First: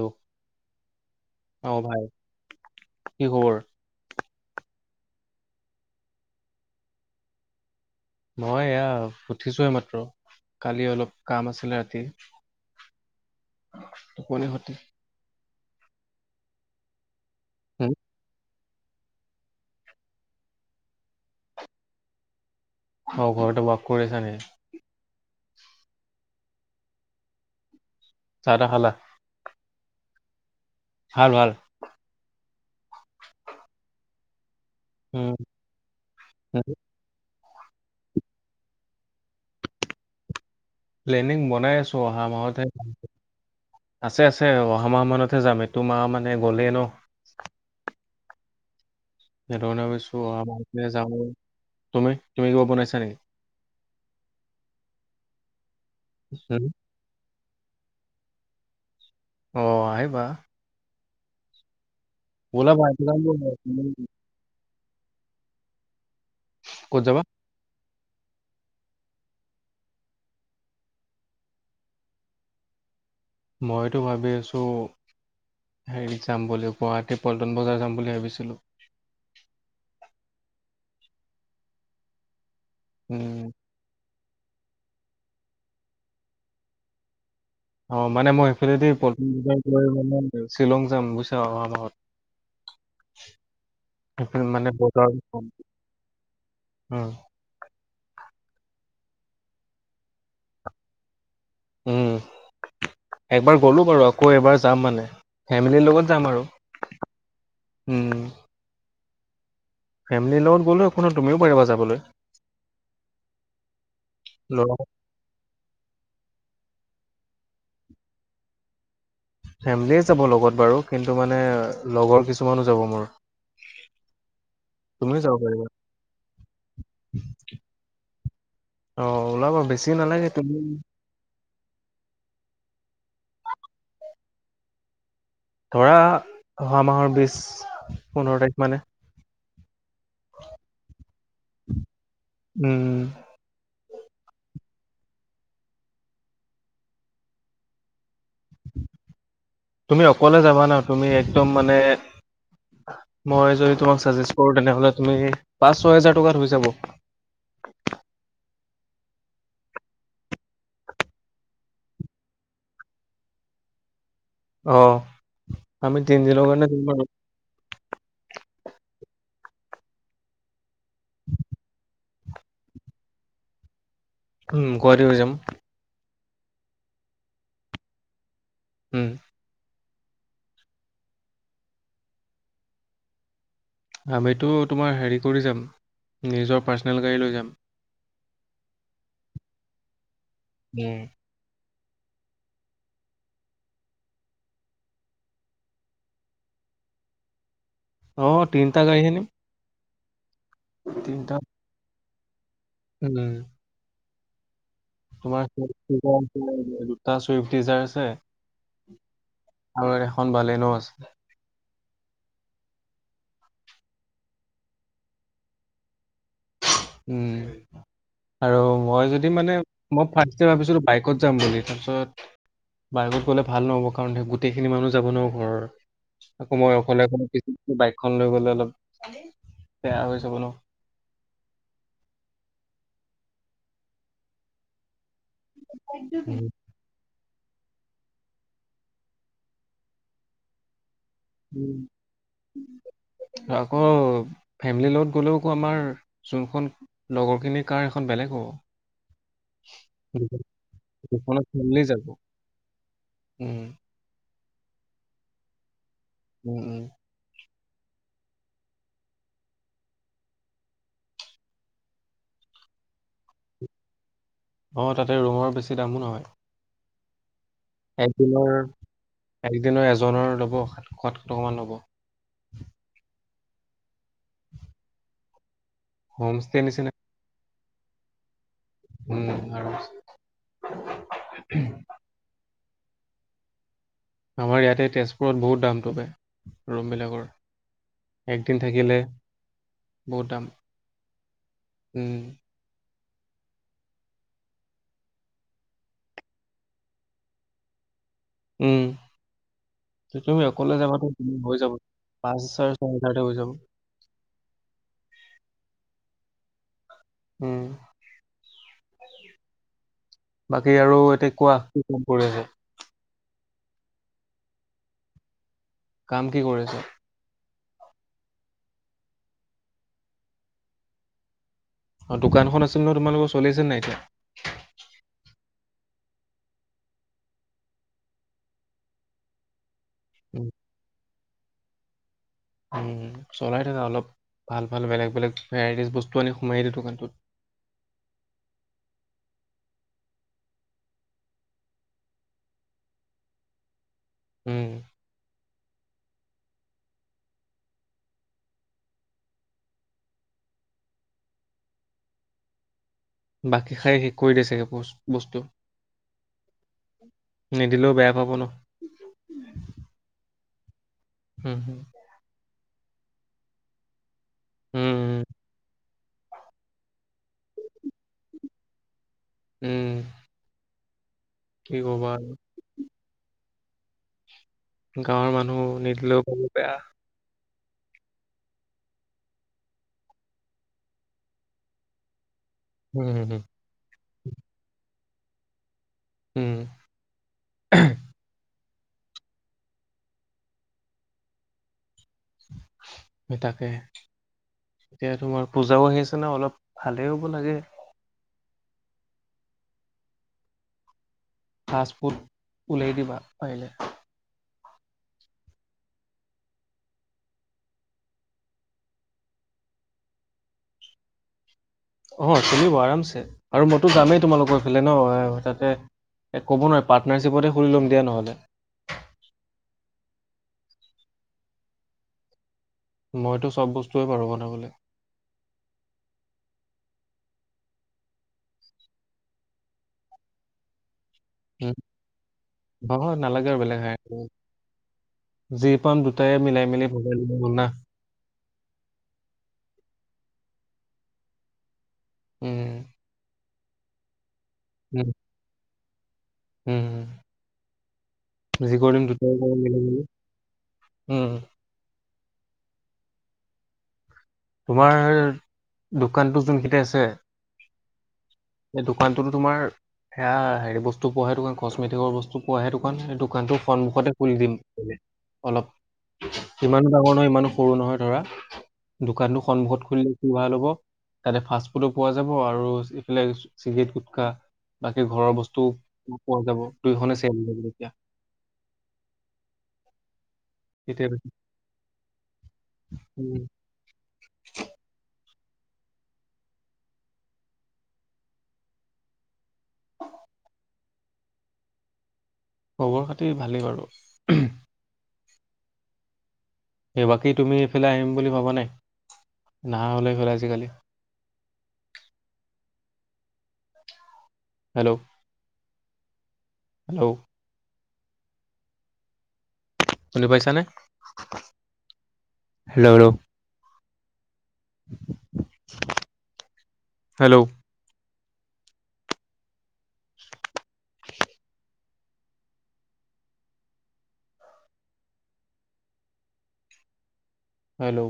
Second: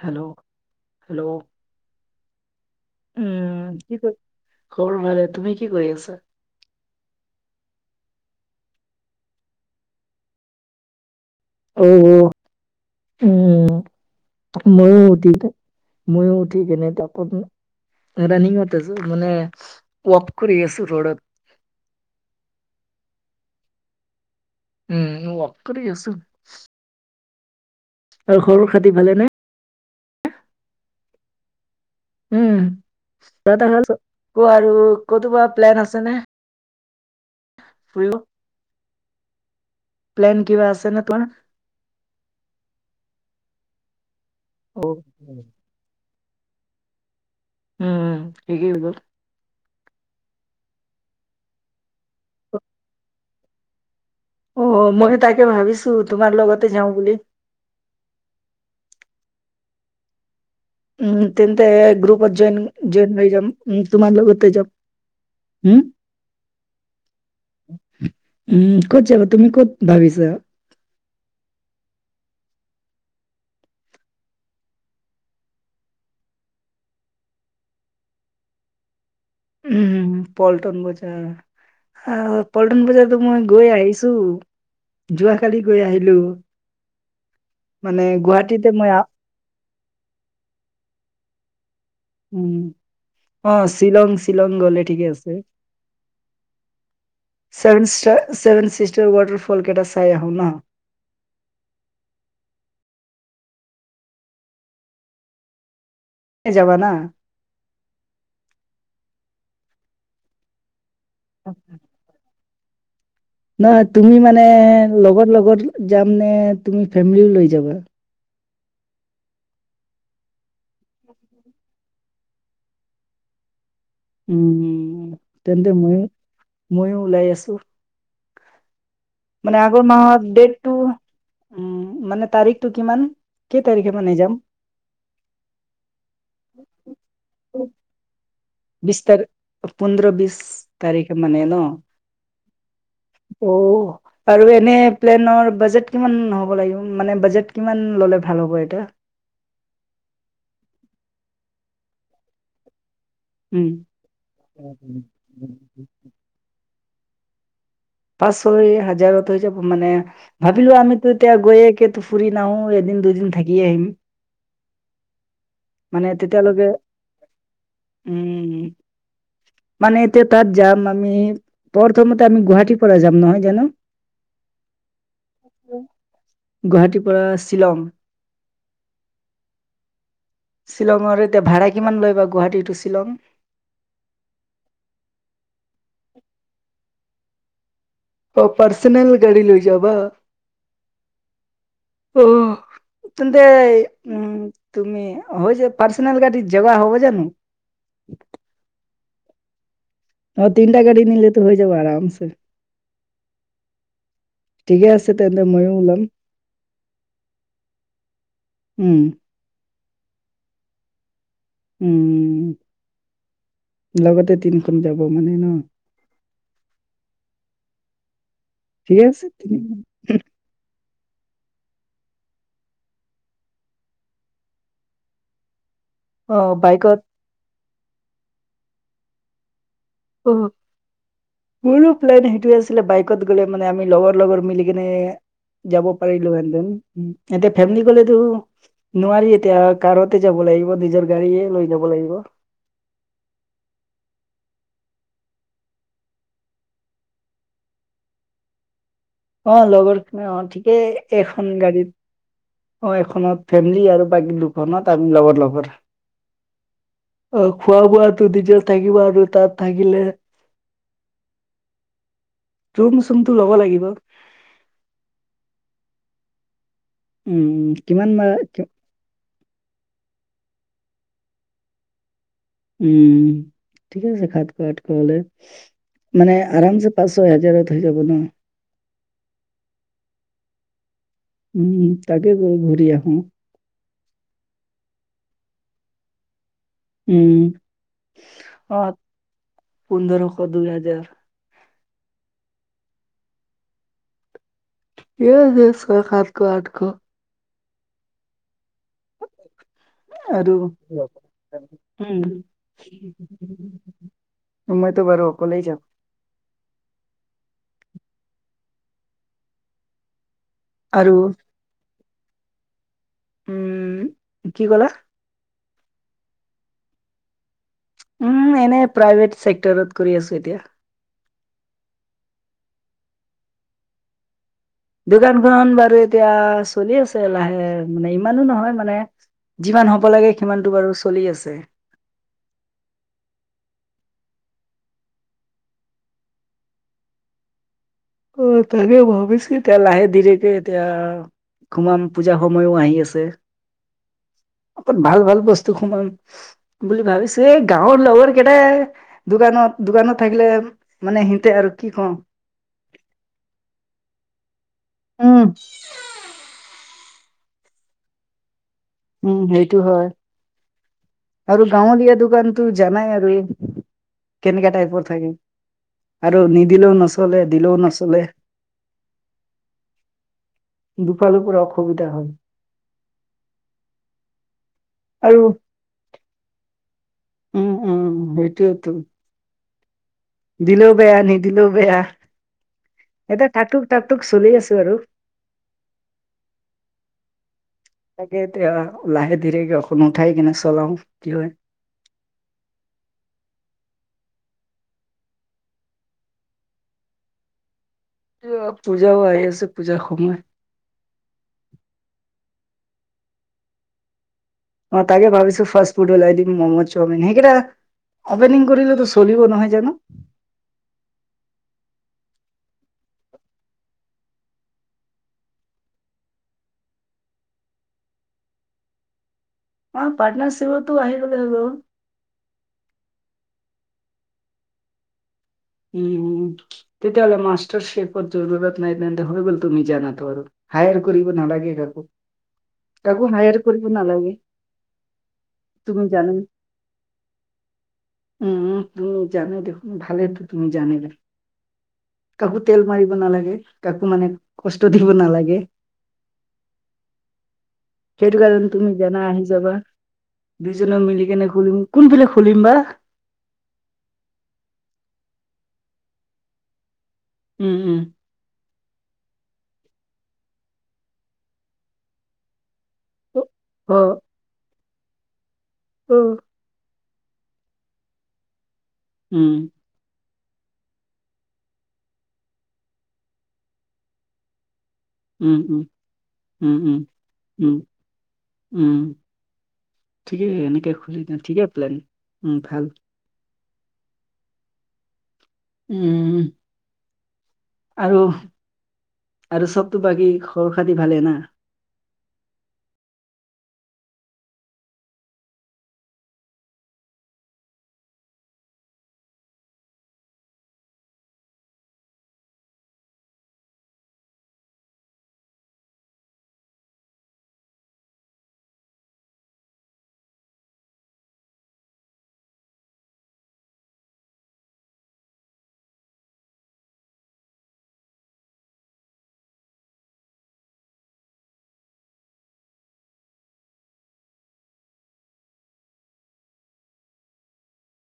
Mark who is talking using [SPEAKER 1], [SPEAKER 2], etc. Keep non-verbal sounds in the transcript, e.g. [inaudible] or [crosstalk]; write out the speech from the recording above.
[SPEAKER 1] Hello hello
[SPEAKER 2] অ ভাই কি খবৰ
[SPEAKER 1] খৰ ভালে তুমি কি কৰি আছা
[SPEAKER 2] মই এয়া উঠিছোোৱে মাত্ৰ কালি অলপ কাম আছিলে
[SPEAKER 1] অ
[SPEAKER 2] ৰাতি
[SPEAKER 1] উম
[SPEAKER 2] টোপনি খতি
[SPEAKER 1] ময়ো দিম ময়ো উঠি কেনে তাকত ৰাণঙত মানে কপ কৰি আছো ৰদত
[SPEAKER 2] অ ঘৰতেো বাস কৰি আছা নে
[SPEAKER 1] উম অকৰে আছো আৰু
[SPEAKER 2] চাহ
[SPEAKER 1] সৰুৰ
[SPEAKER 2] তাহ খালা
[SPEAKER 1] খাতি ভালে নাই
[SPEAKER 2] ভাল ভাল
[SPEAKER 1] ক' আৰু
[SPEAKER 2] উম
[SPEAKER 1] ক'তোবা প্লেন আছে ন
[SPEAKER 2] উম।
[SPEAKER 1] [unintelligible]
[SPEAKER 2] প্লেনিং বনাই আছো অহা মাহতহে আছে আছে
[SPEAKER 1] অ
[SPEAKER 2] অহা মাহ মানতহে যাম এইটোোমা মানে গ'লেই ন
[SPEAKER 1] উম সেইিকেই গল
[SPEAKER 2] সেইৰণে কৈছোঁ অ আমাৰ যম গে তুমি তুমি কিবা বনাইছা নেকি
[SPEAKER 1] অ মই তাকে ভাবিছো তোমাৰ
[SPEAKER 2] হুম
[SPEAKER 1] লগতে যাওঁ বুলি
[SPEAKER 2] অ আহিবা
[SPEAKER 1] উম তে গ্ৰুপত জন
[SPEAKER 2] ওলাবা এইটো
[SPEAKER 1] জইন
[SPEAKER 2] কাম
[SPEAKER 1] হৈ যাম
[SPEAKER 2] কৰিবা, তুমি
[SPEAKER 1] তুমাৰ লগত যাম হম
[SPEAKER 2] ক'ত যাবা
[SPEAKER 1] উম ক'ত যাবা তুমি ক'ত ভাবিছা
[SPEAKER 2] মইতো ভাবি আছো হেৰিত যাম বুলি গুৱাহাটী পল্টন বজাৰ যাম বুলি ভাবিছিলোঁ
[SPEAKER 1] উম, পল্টন পল্টন বজাৰতো
[SPEAKER 2] উম
[SPEAKER 1] মই গৈ আহিছো যোৱাকালি গৈ আহিলো
[SPEAKER 2] অ মানে মই এইফালেদি পম বজাৰ লৈ শ্বিলং যাম বুইছা অহা মাহত
[SPEAKER 1] উম অ শ্বিলং
[SPEAKER 2] সেইফালে
[SPEAKER 1] শ্বিলং
[SPEAKER 2] মানে
[SPEAKER 1] গলে ঠিকে
[SPEAKER 2] বজাৰ
[SPEAKER 1] আছে
[SPEAKER 2] উম
[SPEAKER 1] চেভেনচিষ্টাৰ ৱাটাৰ ফল কেইটা চাই হ ন
[SPEAKER 2] উম একবাৰ গলো বাৰু আকৌ এবাৰ যাম মানে ফেমিলিৰ লগত। যাম আৰু
[SPEAKER 1] এ, যাবা না?
[SPEAKER 2] উম ফেমিলি লগত গ'লো একো ন আৰু তুমিও পাৰিবা যাবলৈ।
[SPEAKER 1] নহ তুমি মানে
[SPEAKER 2] লৰা
[SPEAKER 1] লগৰ লগত যাম নে তুমি ফেমিলিও লৈ যাবা
[SPEAKER 2] ফেমিলীয়ে যাব লগত বাৰু কিন্তু মানে লগৰ কিছুমানো যাব মোৰ
[SPEAKER 1] উম
[SPEAKER 2] তুমিও যাব পাৰিবা
[SPEAKER 1] তেন্তে ময়ো ময়ো ওলাই আছো
[SPEAKER 2] অ'
[SPEAKER 1] মানে
[SPEAKER 2] ওলাবা
[SPEAKER 1] আগৰ
[SPEAKER 2] বেছি
[SPEAKER 1] মাহত
[SPEAKER 2] নালাগে তুমি
[SPEAKER 1] ডেটটো উম মানে তাৰিখটো কিমান কেই তাৰিখে মানে যাম।
[SPEAKER 2] ধৰা অহা মাহৰ বিশ পোন্ধৰ তাৰিখ। মানে
[SPEAKER 1] বিস্তাৰ। পোন্ধৰ বিশছ তাৰিখে মানে ন।
[SPEAKER 2] উম
[SPEAKER 1] অ', আৰু এনে। প্লেনৰ বাজেট কিমান হব লাগিব? বাজেট কিমান ললে ভাল। হ'ব এটা?
[SPEAKER 2] তুমি অকলে যাবা না তুমি একদম মানে। মই
[SPEAKER 1] উম।
[SPEAKER 2] যদি তোমাক ছাজেশ্য কৰো, তেনেহলে তুমি পাঁচ ছয় হেজাৰ টকাত হৈ যাব।
[SPEAKER 1] পাঁচ ছয় হাজাৰত হৈ যাব মানে ভাবিলো আমিতো এতিয়া গৈয়ে কে ফুৰি নাহো এদিন। দুদিন থাকিয়ে আহিম।
[SPEAKER 2] আহ আমি
[SPEAKER 1] মানে
[SPEAKER 2] তিনিদনৰ
[SPEAKER 1] তেতিয়ালৈকে
[SPEAKER 2] কাৰণে য
[SPEAKER 1] উম। মানে এতিয়া তাত যাম, আমি প্ৰথমতে আমি গুৱাহাটীৰ পৰা যাম নহয় জানো?
[SPEAKER 2] উম গুৱাহাটীৰ পৰা যাম।
[SPEAKER 1] গুৱাহাটীৰ পৰা শ্বিলং।
[SPEAKER 2] হম।
[SPEAKER 1] শ্বিলঙৰ এতিয়া ভাড়া কিমান লৈ বা গুৱাহাটী টু শ্বিলং।
[SPEAKER 2] আমিতো তোমাৰ হেৰি কৰি যাম নিজৰ পাৰ্চনেল গাড়ী লৈ যাম।
[SPEAKER 1] অ পাৰ্চনেল গাড়ী লৈ যাব?
[SPEAKER 2] উম।
[SPEAKER 1] আহ। তেন্তে উম, তুমি হয় যে পাৰ্চনল গাড়ীত জবা হব জানো।
[SPEAKER 2] অ', তিনিটা গাড়ী হে নিম।
[SPEAKER 1] অ' তিনিটা গাড়ী নিলে
[SPEAKER 2] তিনিটা
[SPEAKER 1] তো হৈ যাব আৰামছে।
[SPEAKER 2] উম।
[SPEAKER 1] ঠিকে আছে তেন্তে ময়ো ওলাম
[SPEAKER 2] তোমাৰা দুটা চুইফট দিজাৰ আছে।
[SPEAKER 1] উম,
[SPEAKER 2] আৰু এখন বালনো আছে।
[SPEAKER 1] উম উম। লগতে তিনিখন যাব মানে ন।
[SPEAKER 2] উম আৰু
[SPEAKER 1] ঠিকে
[SPEAKER 2] মই
[SPEAKER 1] আছে।
[SPEAKER 2] যদি মানে
[SPEAKER 1] তিনি
[SPEAKER 2] মই ফাৰ্ষ্টটে ভাবিছিলো বাই বাইকত যাম বুলি তাৰপিছত বাইকত গ'লে ভাল নহব কাৰণ গোটেই খিনি মানুহ যাব নোৱাৰো ঘৰৰ।
[SPEAKER 1] অ'
[SPEAKER 2] আকৌ মই
[SPEAKER 1] বাইকত
[SPEAKER 2] অকলে অকলে পিছ বাইকখন লৈ গলে অলপ। বেয়া হৈ যাব
[SPEAKER 1] অ'
[SPEAKER 2] ন।
[SPEAKER 1] মোৰো প্লেন সেইটোৱে আছিলে। বাইকত গ'লে মানে আমি লগৰ লগৰ মিলি কেনে। যাব পাৰিলো হেতেন। এতিয়া ফেমিলি গ'লেতো নোৱাৰি এতিয়া কাৰতে যাব লাগিব নিজৰ। গাড়ীয়ে লৈ যাব লাগিব
[SPEAKER 2] আকৌ। ফেমিলিৰ লগত গ'লেওকো আমাৰ যোনখন লগৰখিনিৰ কাৰ এেইখন বেলেগ হ'ব।
[SPEAKER 1] অ' লগৰখ অ ঠিকেই
[SPEAKER 2] দুখনত
[SPEAKER 1] এখন
[SPEAKER 2] ফেমিলি
[SPEAKER 1] গাড়ীত।
[SPEAKER 2] যাব।
[SPEAKER 1] অ' এখনত
[SPEAKER 2] উম,
[SPEAKER 1] ফেমিলি আৰু বাকী দুখনত আমি লগৰ লগৰ।
[SPEAKER 2] উম উম।
[SPEAKER 1] অ, খোৱা বোৱাতো নিজৰ থাকিব আৰু তাত থাকিলে ৰুম চুমটো ল'ব লাগিব।
[SPEAKER 2] অ, তাতে ৰুমৰ বেছি দামো নহয়।
[SPEAKER 1] উম, কিমান মা
[SPEAKER 2] একদিনৰ একদিনৰ এজনৰ ল'ব সাতশ আঠশ টকামান ল'ব।
[SPEAKER 1] উম, ঠিক আছে সাতশ আঠশ হলে। মানে
[SPEAKER 2] হোম ষ্টে
[SPEAKER 1] আৰাম
[SPEAKER 2] নিচিনা।
[SPEAKER 1] যে পাচ ছয় হাজাৰত হৈ যাব ন।
[SPEAKER 2] উম, আৰামচে।
[SPEAKER 1] উম, তাকে গৈ ঘূৰি আহো।
[SPEAKER 2] আমাৰ ইয়াতে তেজপুৰত বহুত দামটোবে। ৰুমবিলাকৰ,
[SPEAKER 1] উম।
[SPEAKER 2] একদিন
[SPEAKER 1] অ,
[SPEAKER 2] থাকিলে। বহুত
[SPEAKER 1] পোন্ধৰশ
[SPEAKER 2] দাম।
[SPEAKER 1] দুই হাজাৰ।
[SPEAKER 2] উম,
[SPEAKER 1] দিয়ে - দিয়ে চয় সাতশ আঠশ।
[SPEAKER 2] উম,
[SPEAKER 1] এ
[SPEAKER 2] তুমি
[SPEAKER 1] আৰু
[SPEAKER 2] অকলে যাবাতো হৈ যাব।
[SPEAKER 1] উম,
[SPEAKER 2] পাঁচ হাজাৰ ছয় হাজাৰতে হৈ যাব।
[SPEAKER 1] মইতো বাৰু অকলেই যাম।
[SPEAKER 2] উম, বাকী আৰু এতিয়া কোৱা, কি কাম কৰি আছা?
[SPEAKER 1] উম, কি ক'লা?
[SPEAKER 2] কাম কি কৰি আছা।
[SPEAKER 1] উম, এনে প্ৰাইভেট চেক্টৰত কৰি আছো এতিয়া।
[SPEAKER 2] দোকানখন আছিল নহয় তোমালোকৰ, চলি আছে নে নাই এতিয়া?
[SPEAKER 1] দোকানখন বাৰু এতিয়া চলি আছে লাহে, মানে ইমানো নহয় মানে। যিমান হ'ব লাগে
[SPEAKER 2] উম
[SPEAKER 1] সিমানটো বাৰু চলি আছে।
[SPEAKER 2] উম, চলাই থাকা অলপ ভাল - ভাল বেলেগ - বেলেগ ভেৰাইটিজ বস্তু আনি সুমুৱাই দিয়া দোকানটোত। [inaudible]
[SPEAKER 1] অ, তাকেই ভাবিছো এতিয়া লাহে ধীৰেকে এতিয়া খুমাম, পূজা সময়ো আহি আছে।
[SPEAKER 2] উম
[SPEAKER 1] আপত ভাল - ভাল বস টো খোমাম বুলি ভাবিছো। এই গাৱৰ লগৰ কেইটাই দোকানত - দোকানত থাকিলে মানে সিহতে আৰু কি কও।
[SPEAKER 2] [inaudible] বাকী খাই শেষ কৰি দিয়ে চাগে বচ বস্তু।
[SPEAKER 1] উম
[SPEAKER 2] নিদিলেও বেয়া পাব নহ।
[SPEAKER 1] উম, সেইটো হয়।
[SPEAKER 2] উম
[SPEAKER 1] আৰু
[SPEAKER 2] উম
[SPEAKER 1] গাৱলীয়া দোকানতো জানাই আৰু, কেনেকা টাইপৰ
[SPEAKER 2] উম
[SPEAKER 1] থাকে। আৰু নিদিলেও নচলে, দিলেও নচলে।
[SPEAKER 2] উম,
[SPEAKER 1] দুফালৰ পৰা
[SPEAKER 2] কি ক'বা
[SPEAKER 1] অসুবিধা
[SPEAKER 2] আৰু
[SPEAKER 1] হয়।
[SPEAKER 2] গাৱৰ
[SPEAKER 1] আৰু
[SPEAKER 2] মানুহ, নিদিলেও পাব বেয়া।
[SPEAKER 1] উম - উম সেইটোয়েইটো। দিলেও বেয়া, নিদিলেও বেয়া।
[SPEAKER 2] উম হুম, হুম,
[SPEAKER 1] এটা টাকটুক টাকটুক চলি আছো আৰু।
[SPEAKER 2] উম,
[SPEAKER 1] তাকে এতিয়া লাহে ধীৰেকে উঠাই কিনে চলাও, কি হয়।
[SPEAKER 2] সেই তাকেহে। এতিয়া তোমাৰ পূজাও আহি আছে না, অলপ ভালেই হ'ব লাগে।
[SPEAKER 1] এতিয়া পূজাও আহি আছে, পূজাৰ সময়।
[SPEAKER 2] ফাষ্টফুট উলিয়াই দিবা পাৰিলে।
[SPEAKER 1] অ, তাকেই ভাবিছো ফাষ্ট ফুড ওলাই দিম মম চাওমিন। সেইকেইটা অপেনিং কৰিলে তো চলিব, নহয় জানো?
[SPEAKER 2] [inaudible] অ, চলিব আৰামছে আৰু মইতো যামেই তোমালোকৰ ফালে ন তাতে এ ক'ব নোৱাৰি পাৰ্টনাৰশ্বিপতে খুুলি ল'ম দিয়া নহ'লে।
[SPEAKER 1] অ, পাৰ্টনাৰশিপতো আহি গ'লেই হৈ গ'ল।
[SPEAKER 2] মইতো চব বস্তুৱেই পাৰোঁ বনাবলে।
[SPEAKER 1] উম, তেতিয়াহলে মাষ্টাৰ শেপত জৰুৰত নাই, তেন্তে হৈ গ'ল তুমি জানাতো আৰু হায়াৰ কৰিব
[SPEAKER 2] উম
[SPEAKER 1] নালাগে
[SPEAKER 2] নহয়
[SPEAKER 1] কাকো-কাকো
[SPEAKER 2] নালাগে আৰু
[SPEAKER 1] হায়াৰ
[SPEAKER 2] বেলেগ
[SPEAKER 1] কৰিব নালাগে।
[SPEAKER 2] যি পাম
[SPEAKER 1] তুমি
[SPEAKER 2] দুটায়েই মিলাই মিলি ভগাই ল'লেই হ'ল না।
[SPEAKER 1] উম-উম, জানো দেখোন ভালেই তো। তুমি জানিবা, কাকো
[SPEAKER 2] উম
[SPEAKER 1] তেল মাৰিব নালাগে কাকো মানে কষ্ট দিব
[SPEAKER 2] উম
[SPEAKER 1] নালাগে।
[SPEAKER 2] উম,
[SPEAKER 1] সেইটো কাৰণে
[SPEAKER 2] যি
[SPEAKER 1] তুমি
[SPEAKER 2] কৰিম
[SPEAKER 1] জানা
[SPEAKER 2] দুটাই
[SPEAKER 1] আহি
[SPEAKER 2] কৰিম
[SPEAKER 1] যাবা
[SPEAKER 2] মিলি মিলি
[SPEAKER 1] দুইজনক মিলি
[SPEAKER 2] উম
[SPEAKER 1] কেনে ঘুৰিম। কোনফালে খুলিম বা?
[SPEAKER 2] তোমাৰ দোকানটো যোন দোকানতো যুনপিতে আছে।
[SPEAKER 1] উম-উম।
[SPEAKER 2] এই দোকানটোতো তোমাৰ সেয়া হেৰি বস্তু পোৱাহে দোকান কচমেটিকৰ বস্তু পোৱাহে দোকান। দোকানটোৰ
[SPEAKER 1] অ
[SPEAKER 2] সন্মুখতে খুলি দিম, অলপ
[SPEAKER 1] অ
[SPEAKER 2] কিমান ডাঙৰ নহয় ইমানো সৰু নহয় ধৰা, দোকানতো
[SPEAKER 1] উম
[SPEAKER 2] সন্মুখত খুলি ভাল হ'ব, তাতে ফাষ্ট ফুডো পোৱা যাব আৰু এইফালে চিগাৰেট গুটখা। বাকী ঘৰৰ
[SPEAKER 1] উম,
[SPEAKER 2] বস্তুও
[SPEAKER 1] উম,
[SPEAKER 2] পোৱা যাব,
[SPEAKER 1] উম, উম,
[SPEAKER 2] দুইখনে চেল লাগিব
[SPEAKER 1] উম,
[SPEAKER 2] তেতিয়া।
[SPEAKER 1] উম, ঠিকেই এনেকে
[SPEAKER 2] তেতিয়া
[SPEAKER 1] খুলি
[SPEAKER 2] বেছি।
[SPEAKER 1] দিয়া, ঠিকে প্লেন উম, ভাল।
[SPEAKER 2] উম,
[SPEAKER 1] উম। আৰু আৰু চবটো বাকী খবৰ-খাতি ভালে না?
[SPEAKER 2] খবৰ-খাতি ভালেই বাৰু। এ বাকী তুমি এইফালে আহিম বুলি ভবা নাই? নাহা হ'লা এইফালে আজিকালি। [inaudible] Hello hello. শুনি পাইছানে, হেল্ল' হেল্ল'। হেল্ল'। হেল্ল'।